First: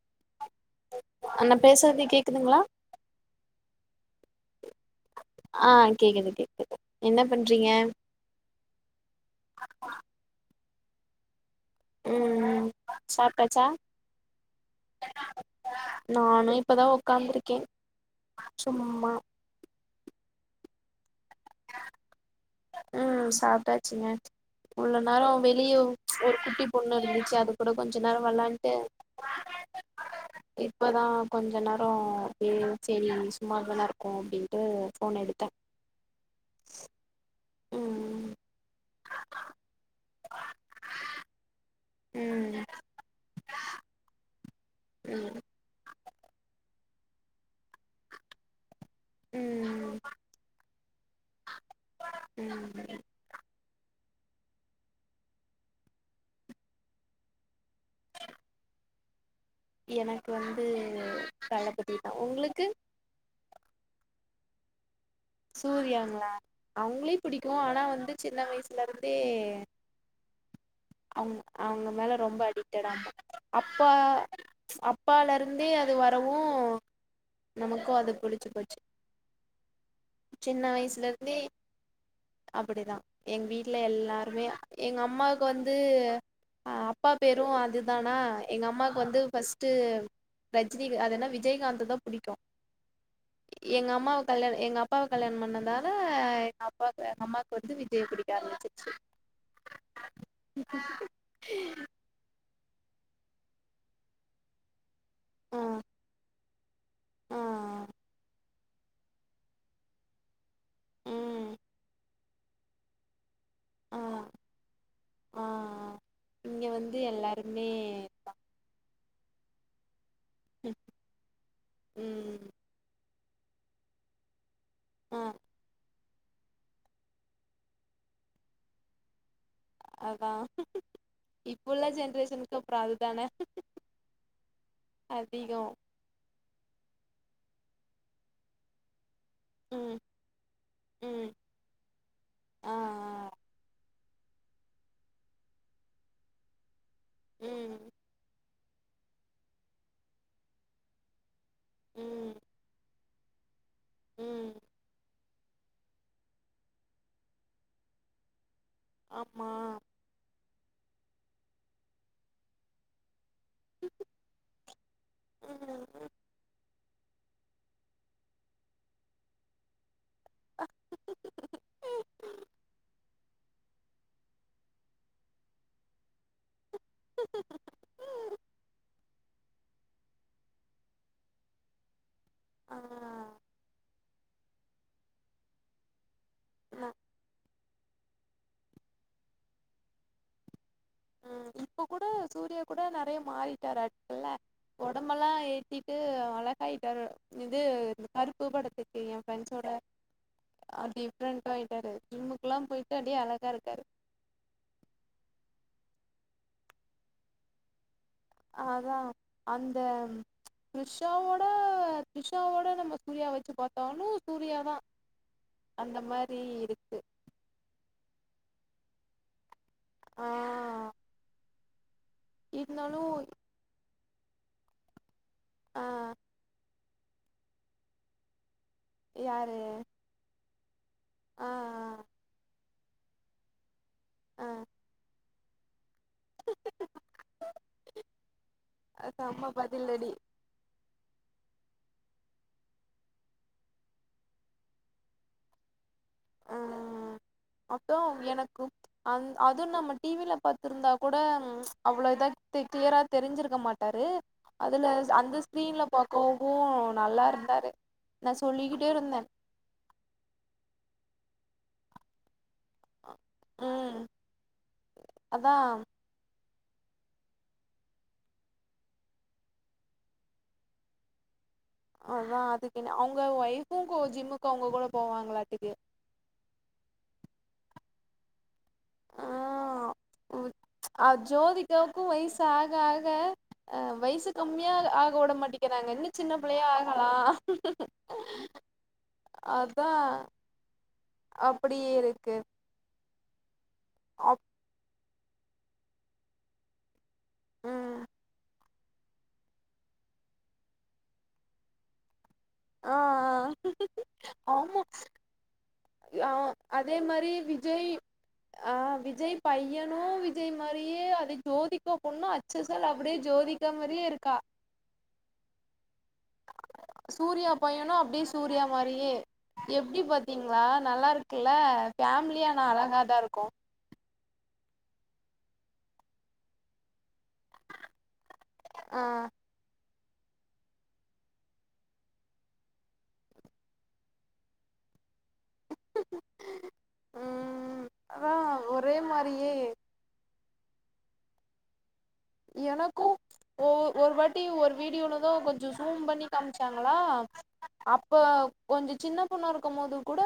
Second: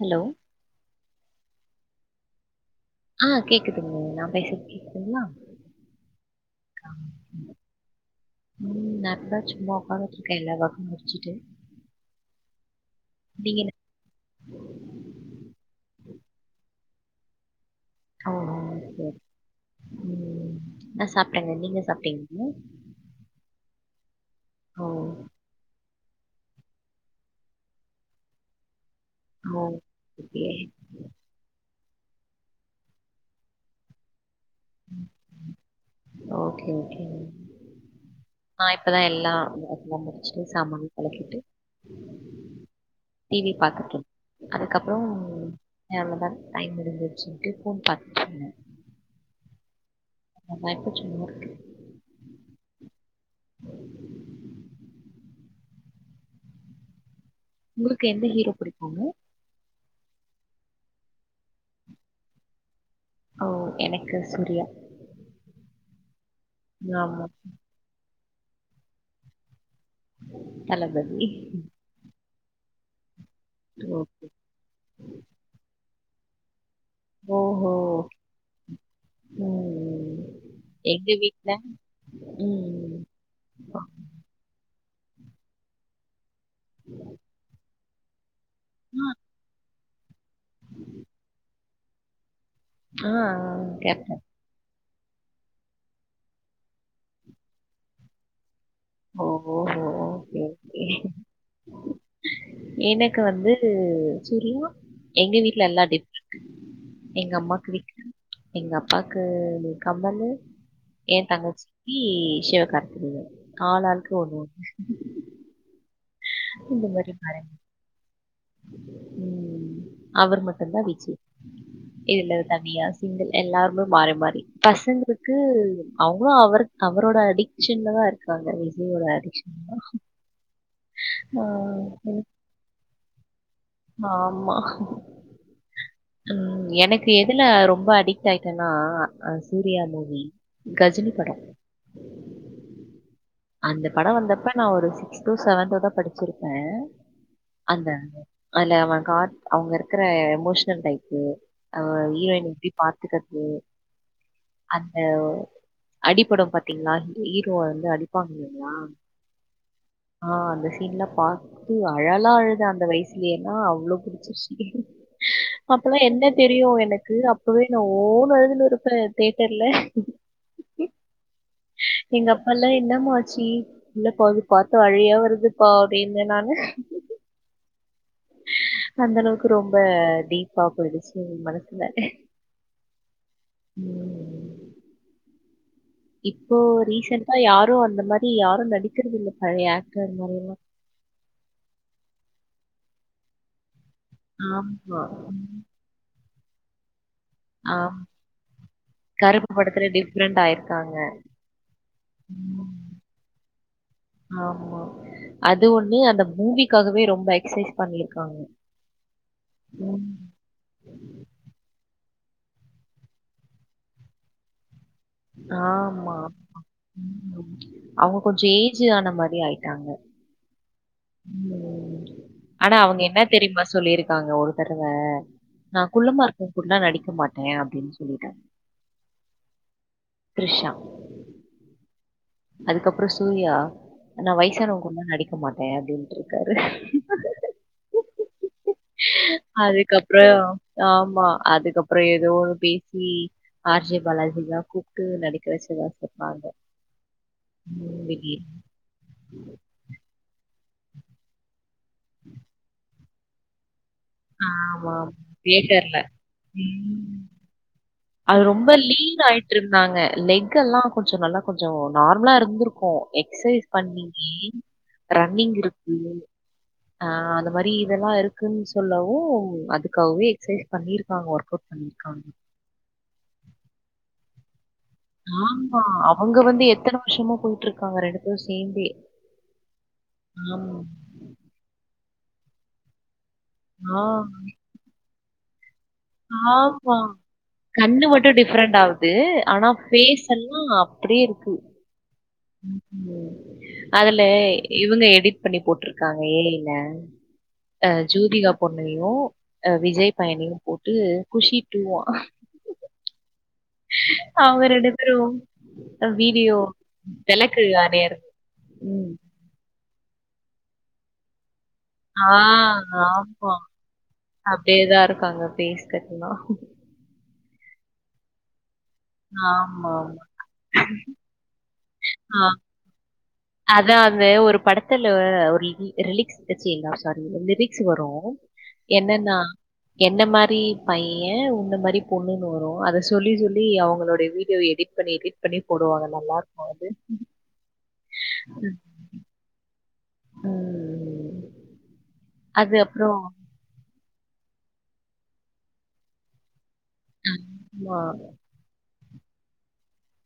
Hello நா பேசுறது கேக்குதுங்ளா ஆ கேக்குதுங்க நா பேசுறது கேக் ஆ கேக்குது கேக்குது என்ன பண்றீங்க ம் நா இப்பதா சும்மா உக்காந்துட்ருக்கே எல்லா ஒர்க்கும் முடிச்சுட்டு ம் ம் நீங்க சாப்டாச்சா என்ன நானு இப்பதா உக்காந்துருக்கே ஓ ஓ, சரி சும்மா ம் நா சாப்டேங்க நீங்க சாப்ட்டீங்களா ம் சாப்ட்டாச்சுங்க இவ்ளோ ஓ நேரம் வெளிய ஒரு குட்டி பொண்ணு இருந்துச்சு அது கூட கொஞ்சொ நேரோ வெளாண்ட்டு ஓ ஓகே இப்பதா கொஞ்ச நேரோ அப்பியே சரி சும்மா தானே இருக்கோ அப்டின்ட்டு ஃபோன எடுத்தே ஓகே ஓகேங்க ம் நா இப்பதா எல்லா ஒர்க்குல்லா முடிச்சுட்டு சாமானு தொளக்கிட்டு ம் டி வி பாத்துட்டுருக் அதுக்கப்றோ ம் ம் அவ்ளோதா டைம் முடிஞ்சிருச்சுன்ட்டு கூப்டாங் ம் நா இப்போ சும்மா இருக்கே ம் உங்களுக்கு எந்த ஹீரோ புடிக்கூங்க எனக்கு வந்து தளபதி தா உங்ளுக்கு ஓ எனக்கு சூரியா சூர்யாங்களா அவுங்களையு ஆமாம் பிடிக்கு ஆனா வந்து சின்ன வயசுல இருந்தே தளபதி அவுங் அவுங்க மேல ரொம்ப அடி ட்டடு ஆமா அப்பா ஓ அப்பால இருந்தே அது வரவு நமக்கு அத புடிச்சு போச்சு ம் ம் சின்ன வயசுல எங்க இருந்தே வீட்ல அப்டிதா ம். எங்க வீட்ல எல்லாருமே எங்க அம்மாவுக்கு வந்து அ அப்பா பேரும் அதுதானா எங்க அம்மாக்கு வந்து ஃபஸ்ட்டு ரஜினி அது எனா விஜயகாந்த தா புடிக்கும் ஆ எங்க கேட்பேன். அம்மாவ கல்யாணம் எங்க அ அப்பாவ கல்யாணம் பண்ணதால எங்க அப்பாக்கு எங்க அம்மாவுக்கு வந்து விஜய புடிக்க ஆரம்பிச்சு ஓ! ஓஹோ! ஓகே, ச்சு ஓகே. எனக்கு வந்து சூரியா எங்க ஆ வீட்டுல எல்லா டிஃப்ரென்ட் எங்க அம்மாக்கு ஆ விக்ரம் எங்க அப்பாக்கு கமலு ஏ ம் தங்கசிக்கி சிவகார்த்திகேயன் ஆ ஆளாளுக்கு ஒன்னு ஒன்னு ஆ இங்க வந்து மாரி பாருங்க. எல்லாருமே ம் அவர் மட்டும்தா விஜய் இல்ல ம் தனியா சிங்குள் எல்லாருமே மாறி மாறி ஆ பசங்களுக்கு அவுங்ளுஅவரு அவரோட அடிக்க்ஷன்ல தா இருக்காங்க விஜயோட அடிக்ஷன் தா அதா இப்ப உள்ள ம். ஜெனரேஷனுக்கு அப்ற அதுதான ஆமா அதிகொ ம் எனக்கு எதுல ரொம்ப அடிக்ட் ஆய்ட்டேன்னா அ சூர்யா ம் மூவி கஜினி ம் படம் ஆ ஆ அந்த படம் வந்தப்ப நா ஒரு சிக்ஸ் தோ செவன்தோ தா படிச்சிருப்பே ம் அந்த அதுல அவ கா அவுங்க இருக்கற எமோஷன் டைப்பு அவ யு ம் என் இப்டி பாத்துக்கது ம் அந்த அடிப்படும் பாத்தீங்களா ஈரோவ வந்து அடிப்பாங்கங்களா ஆமா ஆ அந்த சீன்ல பாத்து அழலா அழுது அந்த வயசு ஏன்னா அவ்ளோ புடிச்சிருச்சு ம் அப்ல்லாம் ம் என்ன தெரியும் எனக்கு அப்பவே நான் ஓன் அழுதுனு இருப்பேன் தேட்டர்ல எங்க அப்பல்லாம் என்னமாச்சி இல்லப்பா அது பாத்த அழ்கயா வருதுப்பா அப்டின் நானு அந்த அளவுக்கு ரொம்ப தீப் பாப்பயிடுச்சு மனசுல ஆ உம் இப்போ நா ரீசெண்டா யாரும் அந்த மாரி யாரும் நடிக்கறது இல்ல பழைய ஆக்டர் மாரி எல்லாம் உம் இப்ப கூட சூர்யா கூட நெறைய மாறிட்டாரு அடல்ல [inaudible] ஆமா. உடம்ப எல்லாம் ஏ ம். சுத்திட்டு அழகாயிட்டரு இது ஆம். கருப்பு படத்துக்கு என் கருப்பு ஃபிரெண்ட்ஸோட படத்துல டிஃபரெண்ட் ஆயிருக்காங்க. டிஃப்ரெண்ட்டா ஆயிட்டாரு ஜிம்முக்குல்லாம் போயிட்டு அப்டியே அழகா இருக்காரு ஆமா அது ஒன்னு அந்த மூவிக்காகவே ரொம்ப எக்சை பண்ணிருக்காங்க அதான் அந்த த்ரிஷாவோட த்ரிஷாவோட நம்ம சூர்யா வச்சு பாத்தோனும் சூர்யாதா அந்த ஆமா. மாரி இருக்கு ம் அவுங்க கொஞ்சம் ஏஜ் ஆன மாரி ஆயிட்டாங்க ஆ உம் ஆனா அவங்க இருந்தாலு என்ன தெரியுமா சொல்லியிருக்காங்க ஒரு தடவ ஆ நா குள்ளமாருக்கவ கூட்லா நடிக்க மாட்டேன் அப்டின்னு சொல்லிட்டார் யாரு த்ரிஷா ஆ ஆ அதுக்கப்புறோ சூர்யா அந்த ஆ வயசானவங்க கூடலா நடிக்க மாட்டே அப்டின்ட்டு இருக்காரு ஆ செம்ம பதிலடி அதுக்கப்புறோ ஆமா அதுக்கப்புறோ ஏதோ ஒன்னு பேசி ஆர் ஜே பாலாஜிலா கூப்ட்டு நடிக்க வச்சதா சொன்னாங்க. ம் அப்பறோ மூவிலி. எனக்கு அந் அது நம்ம டிவில பாத் திருந்தா கூட அவ்ளோ இதா து கிளியரா தெரிஞ்சிருக்க மாட்டாரு அதுல ஆமா. அந்த ஸ்கிரீன்ல தியேட்டர்ல. பாக்கவு ம். நல்லா இருந்தாரு நா சொல்லிக்கிட்டே இருந்தே திருந்தாங்க லெக் எல்லா கொஞ்சோ நல்லா கொஞ்சோ நார்மலா இருந்துருக் கு எக்சைஸ் ம் பண்ணீங்கே ரன்னிங் அதான் இருக்கு ஆ அந்த மாதிரி இதெல்லா இருக்குனு சொல்லவு அதுக்காகவே எக்சைஸ் பண்ணியிருக்காங்க ஒர்க் அவுட் பண்ணியிருக்காங்க. அதா அதுக்கு என்ன அவுங்க ஒய்ஃபுகு ஜிம்முக்கு அவுங்க கூட போவாங் ஆமா அவுங்க வந்து எத்தன வருஷமா போயிட்டு இருக்காங்க ரெண்டு பேரு சேர்ந்தே ஆ ஆமா. அது ஜோதிக்காவுக்கு வயசு ஆக ஆக ஆ வயசு கம்மியா ஆக விட மாட்டிகிறாங்க சின்ன புள்ளையா ஆமா. ஆகலா கண்ணு மட்டும் டிஃபரெண்ட் ஆகுது. ஆனா அதா ஃபேஸ் எல்லாம் அப்படியே இருக்கு. அப்டியே இருக்கு அதுல அப் இவுங்க எடிட் பண்ணி போட்டிருக்காங்க ஏ ஐ ல அ ம் ஜூதிகா பொண்ணையு அ விஜய் பையனையு போட்டு குஷி டூ ஆ ஆ ஆ அவுங்க ஆமா ரெண்டு பேரு ஆ வீடியோ அதே மாரி தெலக்கு விஜய் அதே இருக் ஆ ம் விஜய் பையனு விஜய் மாரியே அது ஜோதி கா பொண்ணு ஆ அச்சு அசல் அப்டியே ஜோதிகா மாரியே இருக்கா அப்டியேதா இருக்காங்க ஃபேஸ் கட்டெல்லா சூர்யா பையனு அப்டியே சூர்யா மாரியே எப்டி ஆமாமா. பாத்தீங்களா நல்லா இருக் கில்ல ஃபேமிலியானா அழகா தா இருக்கு அதா அந்த ஒரு படத்துல ஒரு ரிலீக்ஸ் ச்சீங்களா சாரி லிரிக்ஸ் வரும் ஆ என்னன்னா என்ன மாரி பையன் உன்ன மாரி பொண்ணுனு வரும் அத சொல்லி சொல்லி அவுங்களோட வீடியோ எடிட் இப்டி எடிட் பண்ணி போடுவாங்க நல்லா இருக்கு அது ஆ ஒரே மாரியே ம் ம் ம் எனக்கு ஒ ஒரு வாட்டி ஒரு வீடியோலதா கொஞ்சோ ஜூம் பண்ணி காமிச்சாங்களா ஆமா, அப்ப கொஞ்சோ சின்ன பொண்ணா இருக்கு போது கூட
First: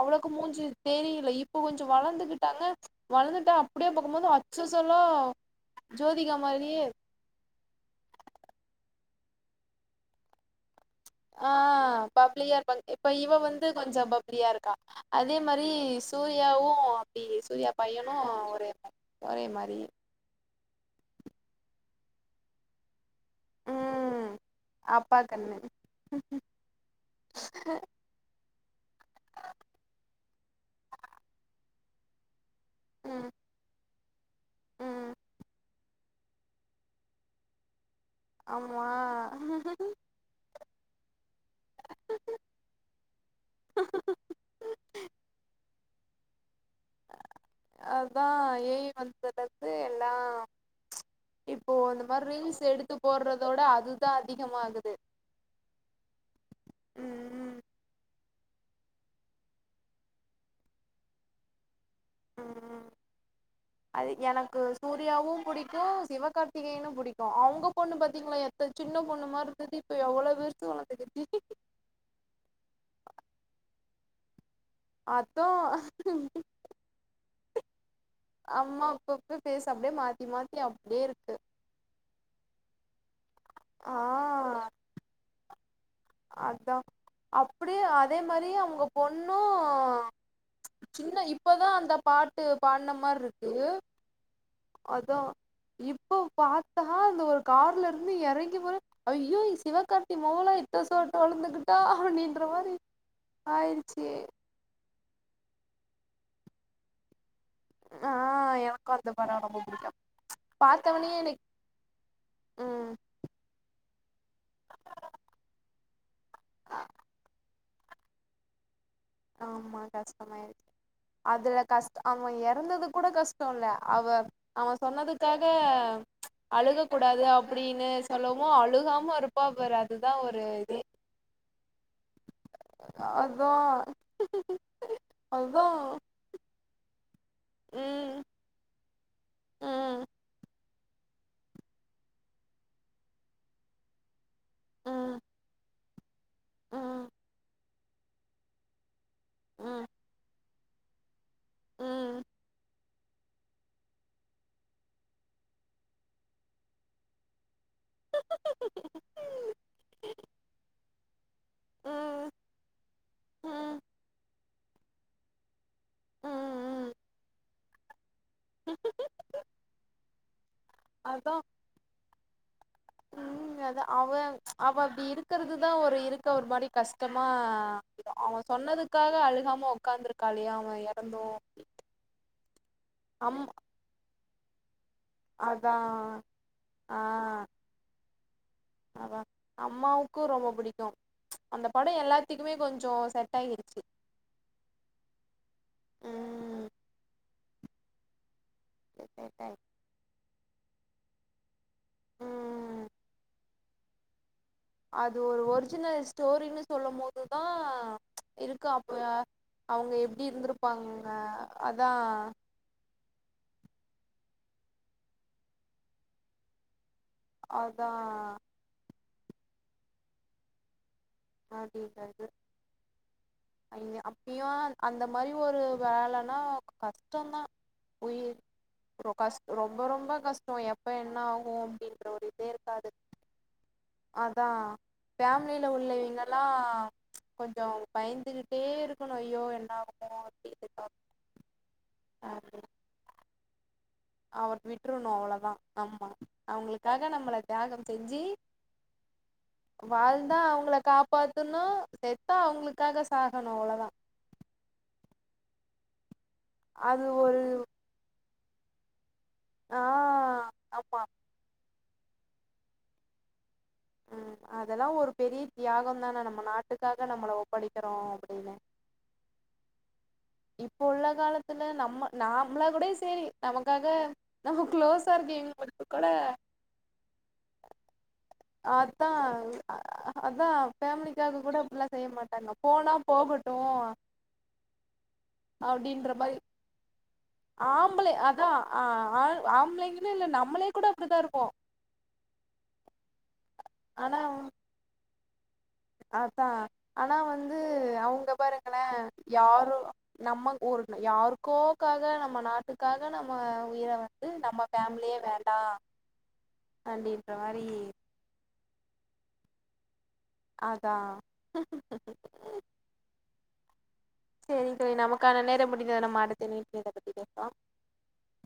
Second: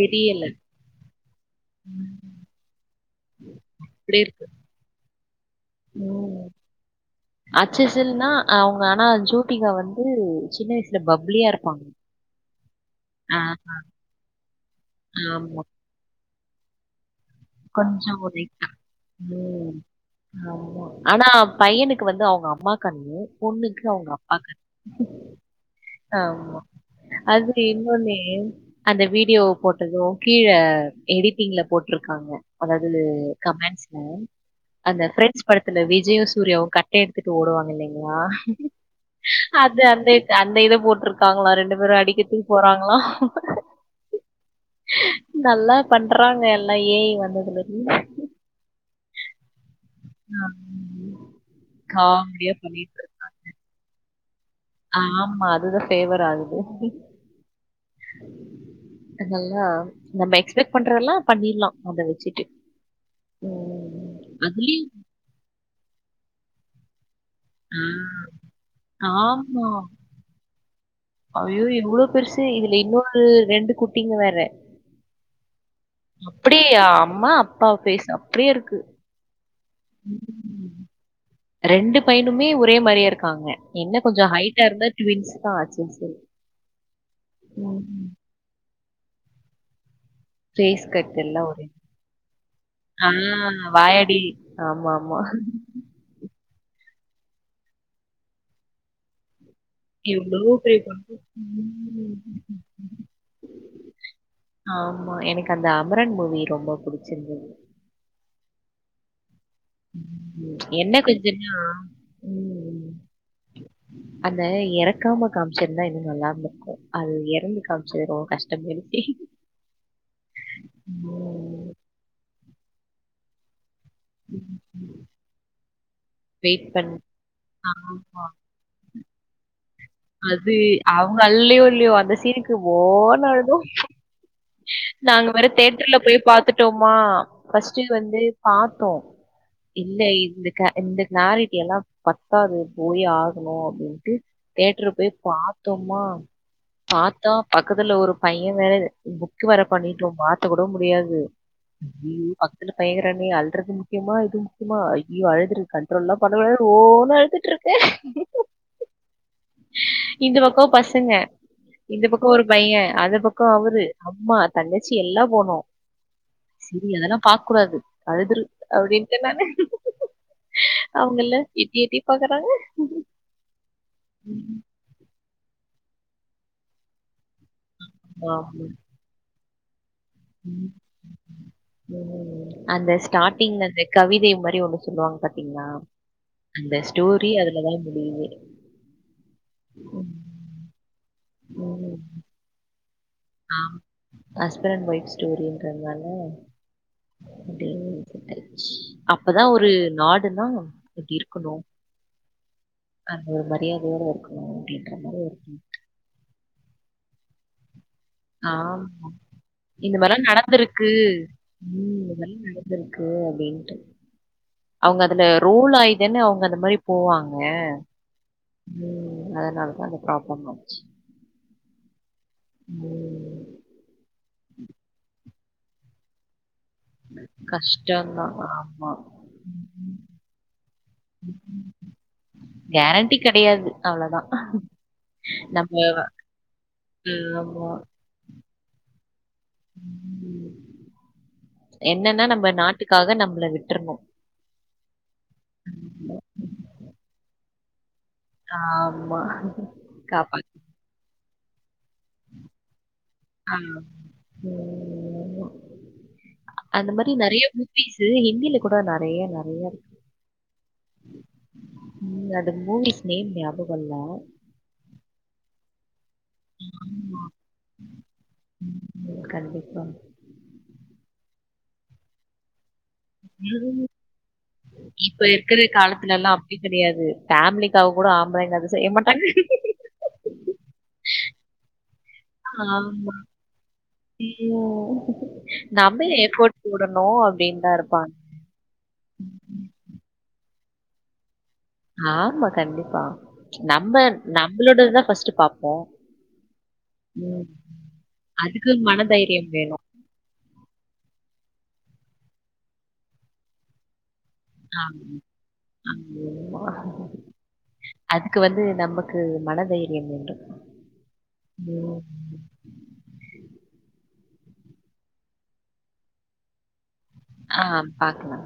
அவளுக்கு மூஞ்சு தெரியல இப்ப கொஞ்சோ வளர்ந்துகிட்டாங்க வளர்ந்துட்டா அப்டியே பாக்கும் இப்படி போது இருக்கு அச் சு அசலா ஜோதிகா மாரியே அச்சு அசல்னா அவுங்க அனா ஜோதிகா வந்து சின்ன வயசு ஆ பப்ளியா இருப்பாங்க இப்ப இவ ஆ, வந்து கொஞ்சோ பப்ளியா இருக்கா அதே ஆமா மாதிரி சூர்யாவு அப்டி சூர்யா பையனு கொஞ்சம் ஒரே மா ஒரே உம் மாதிரி ஆமா ஆனா பையனுக்கு வந்து அவுங்க அம்மா கண்ணு பொண்ணுக்கு அவுங்க ம் அப்பா கண்ணு அப்பா கண்ணு ஆமா அதுல இன்னொன்னு அந்த வீடியோ போட்டது கீழ எடிட்டிங்ல போட்ருக்காங்க அதாவுது ம் கமெண்ட்ஸ் அந்த ம் பிரென்ஸ் படத்துல விஜய்யு சூர்யாவு கட்டைய எடுத்துட்டு ஓடுவாங்க இல்லேங்களா ஆமா அந்த இத போட்ருக் காங்களா ரெண்டு பேரு அடிக்கிறதுக்கு போறாங்களா நல்லா பண்றாங்க எல்லா ஏஐ வந்தோன் அதா ஏ ஐ வந்தலருந் எல்லா ஆமா. இப்போ அந்த மாரி காமெடியா ரீல்ஸ் எடுத்து பண்ணிட்டு இருக்கு. போட்றதோட அது அதா அதிகமாகுது ஆமா அதுதா ஃபேவர் ஆகுது ம் அதல்லா நம்ம எக்ஸ்பெக்ட் பண்றதெல்லா பண்ணிட்லா அதவே ம் அது எனக்கு அதுலயும் சூர்யாவு புடிக்கு சிவ கார்த்திகையேன்னு புடிக்கு அவுங்க ஆ பொண்ணு பாத்தீங்களா எத்த சின்ன பொண்ணு மாரி ஆமா. இருந்தது இப்ப எவ்வளவு விருசு வளந்துக்கு ஐயோ! எவ்ளோ பெருசு இதுல இன்னொரு ரெண்டு குட்டிங்க வேற அத்தோ அப்டி அம்மா அப்பா பேசாம் அம்மா அப்பப்ப பேஸ் அப்டியே மாத்தி மாத்தி அப்டியே இருக்கு ரெண்டு பையனுமே ஒரே மாரியா இருக்காங்க என்ன கொஞ்சோ ஆ ஹைட்டா இருந்தா ட்வின்ஸ் தா ஆச்சுன் செரி அதா அப்டியே அதே மாரி அவுங்க பொண்ணு ஃபேஸ் கட் சின்ன எல்லாம் ஒரே இப்பதா அந்த பாட்டு பாட்ன மாரி இருக்கு நேடி ஆமா ஆமா இப்போ பாத்தா அந்த ஒரு கார்ல இருந்து எறங்கி போற ஐயோ இ சிவ கார்த்தி எவ்ளோ மவளா பெரிய இத்த சோட்ட பொண்ணு. உழுந்துகிட்டா ம். அப்படின்ற மாரி ஆயிடுச்சு ஆமா எனக்கு அந்த அமரன் மூவி ரொம்ப புடிச்சிருந்தது ஆ எனக்கு அந்த படோ ரொம்ப புடிக் ம். என்ன பார்த்தவனே எனக் கொஞ்சம்னா [unintelligible] ம் அத எறக்காம காமிச்சுந்தா இன்னு நல்லா இருந்துருக்கு அது எறந்து காமிச்சது ரொம்ப கஷ்டமே ஆமா கஷ்டமாயிடுச்சு அதுல ம். கஷ்ட அவ இறந்தது கூட கஷ் டோ இல்வ அவ அவ சொன்னதுக்காக வெயிட் அழுக பண்ணி கூடாது அப்டின்னு ஆமா. சொல்லவு அழுகாம இருப்பா பாரு அதுதா ஒரு இது அல்லியோலியோ அந்த சீனுக்கு ஓனு அதா அலுதோ நாங்க வேற அதா தேட்டர்ல போய் பாத்துட்டோமா பஃஸ்ட்டு வந்து ம் பாத்தோ இல்ல ம் இந்த க இந்த கிளாரிட்டி எல்லா பத்தாது போய் ஆகணு அப்டின்ட்டு தேட்டுரு போய் ம் பாத்தோமா ம் பாத்தா பக்கத்துல ஒரு பைய வேற புக்கு வேற ம் பண்ணிட்டு ஒருமா த்து கூட முடியாது ம் பத்து பயங்கர அணி அல் பண்றது முக்கியமா இது முக்கியமா ஐயோ அழுதுருக்கு கண்ட்ரோல் எல்லா பண்ண யோ ஓனு அழுதுட்டு இருக்கு இந்த பக்கோ பசங்க இந்த பக்கோ ம் ஒரு பைய அந்த பக்கோ ம் ம் அவரு அம்மா தங்கச்சி எல்லா போனோ சேரி ம் அதெல்லா பாக்க கூடாது அழுதுரு அப்டின்னுட்டு நானு அதா அவங்கல்ல எட்டி எட்டி பாக்கறாங்க ம் அத அவ அவ அப்டி இருக்குறது தா ஒரு இருக்க ஒரு மாரி கஷ்டமா ரிக்கிது அவ ஆமா. சொன்னதுக்காக அழுகாம உக்காந்துருக்காளே ம், அவ இறந்தோ ம் அந்த ஸ்டாட்டிங்ல அந்த கவிதை மாரி ஒண்ணு சொல்லுவாங்க பார்த்தீங்களா அதா அந்த ஸ்டோரி அதுலதா முடியுது ஆ ம், அம்மாவுக்கு ரொம்ப பிடிக்கு அந்த படம் எல்லாத்துக்குமே கொஞ்ச ச ஆ ஹஸ்பண்ட் அண்ட் ஒய்ஃப் ஸ்டோரின்றது தானே அ ம் செட் அப்பதா ஆயி ஒரு நாடுன்னா இப்டி இருக்கணு ம் அது ஒரு மரியாதையட இருக்கு அது ஒரு ஒரிஜினல் ஸ்டோரின்னு சொல்லு போது தா இருக்கு ஆம் அப்போ அவங்க இந்த மாதிரிலாம் எப்டி நடந்திருக்கு இருந்திருப்பாங்க அதா இருக்கு அப்டின்னுட்டு அவங்க அதுல ரோல் ஆயிதன்னு அவங்க அந்த மாறி போவாங்க அதா ம் அதனாலதா அந்த ப்ராப்ளம் அடிது ம் அப்பயு அந்த மாறி ஒரு வேலைனா கஷ்டந்தா போயி கஷ்டம்தான் ஆமா ரொம்ப ரொம்ப கஷ்ட இப்ப என்ன ஆகபோதோ அப்டின்ற ஒரு இத இருக்காது கேரண்டி கிடையாது அவ்வளவுதான் அதா ஃபேமிலியில நம்ம உள்ளவங்க எல்லா கொஞ்ச ஆமா பயந்துகிட்டே இருக்கணு ஐயோ என்ற என்னன்னா நம்ம அப்டின்னு நாட்டுக்காக நம்மள விட்டுருனோம் அவர் விட்டுருணு அவ்ளோ தா ஆமா அவங்களுக்காக நம்மள தியாகம் செஞ்சு ஆமா வாழ்ந்தா காப்பாத்து அவங்கள காப்பா பாத்தன்னா செத்தா அவங்களுக்காக சாகணு ஆ. அவ்வளோதா அந்த அது மாதிரி ஒரு நிறைய பேசு ஹிந்தியில கூட நிறைய நிறைய ஆ இருக்கு ஆமா ம் அது மூவிஸ் நேம் ஞாபகம்லா ம் அதெல்லா ஒரு பெரிய தியாகம் தானே நம்ம நாட்டுக்காக நம்மள ஒப்படைக்கிறோ அப்டின்னு கண்டிப்பா இப்ப உள்ள காலத்துல நம்ம நாமள கூட சேரி நமக்காக நம்ம குளோசா இப்ப இருக்கிற இருக்கெவங்க கூட காலத்துலலாம் அப்டி கிடையாது. ஃபேமிலிக்காக கூட ஆம்பளங்க அது செய்ய அதா மாட்டாங்க அதா ஃபேமலிக்காக கூட அப்பல்லா செய்ய மாட்டே ஆமா உ நம்ம அப்டின்ற மாரி ஏப்பர்ட் போடணு அப்டின்னுதா இருப்பாங்க ஆம்ளைங்கும் இல்ல நம்மளே கூட அப்படிதான் இருப்போம் ஆமா கண்டிப்பா நம்ம ஆனா நம்மளோடதான் பர்ஸ்ட்ட் பாப்போ அதா ஆனா வந்து அவங்க அதுக்கு பாருங்களேன் மனதைரியம் வேணும். யாரும் நம்ம ஒரு யாருக்கோக்காக நம்ம நாட்டுக்காக நம்ம உயிரை நம்ம ஆமா, ஃபேபேமிலியே வேண்டாம் ஆமா. அப்படின்ற மாதிரி அதுக்கு வந்து நமக்கு மனதைரியம் என்றும் அதா சரிங்க தோழி நமக்கான நேர முடிந்தது நம்ம‌ அடுத்த மீட்டில் இத பத்தி பேசலா ஆ பாக்கலாம்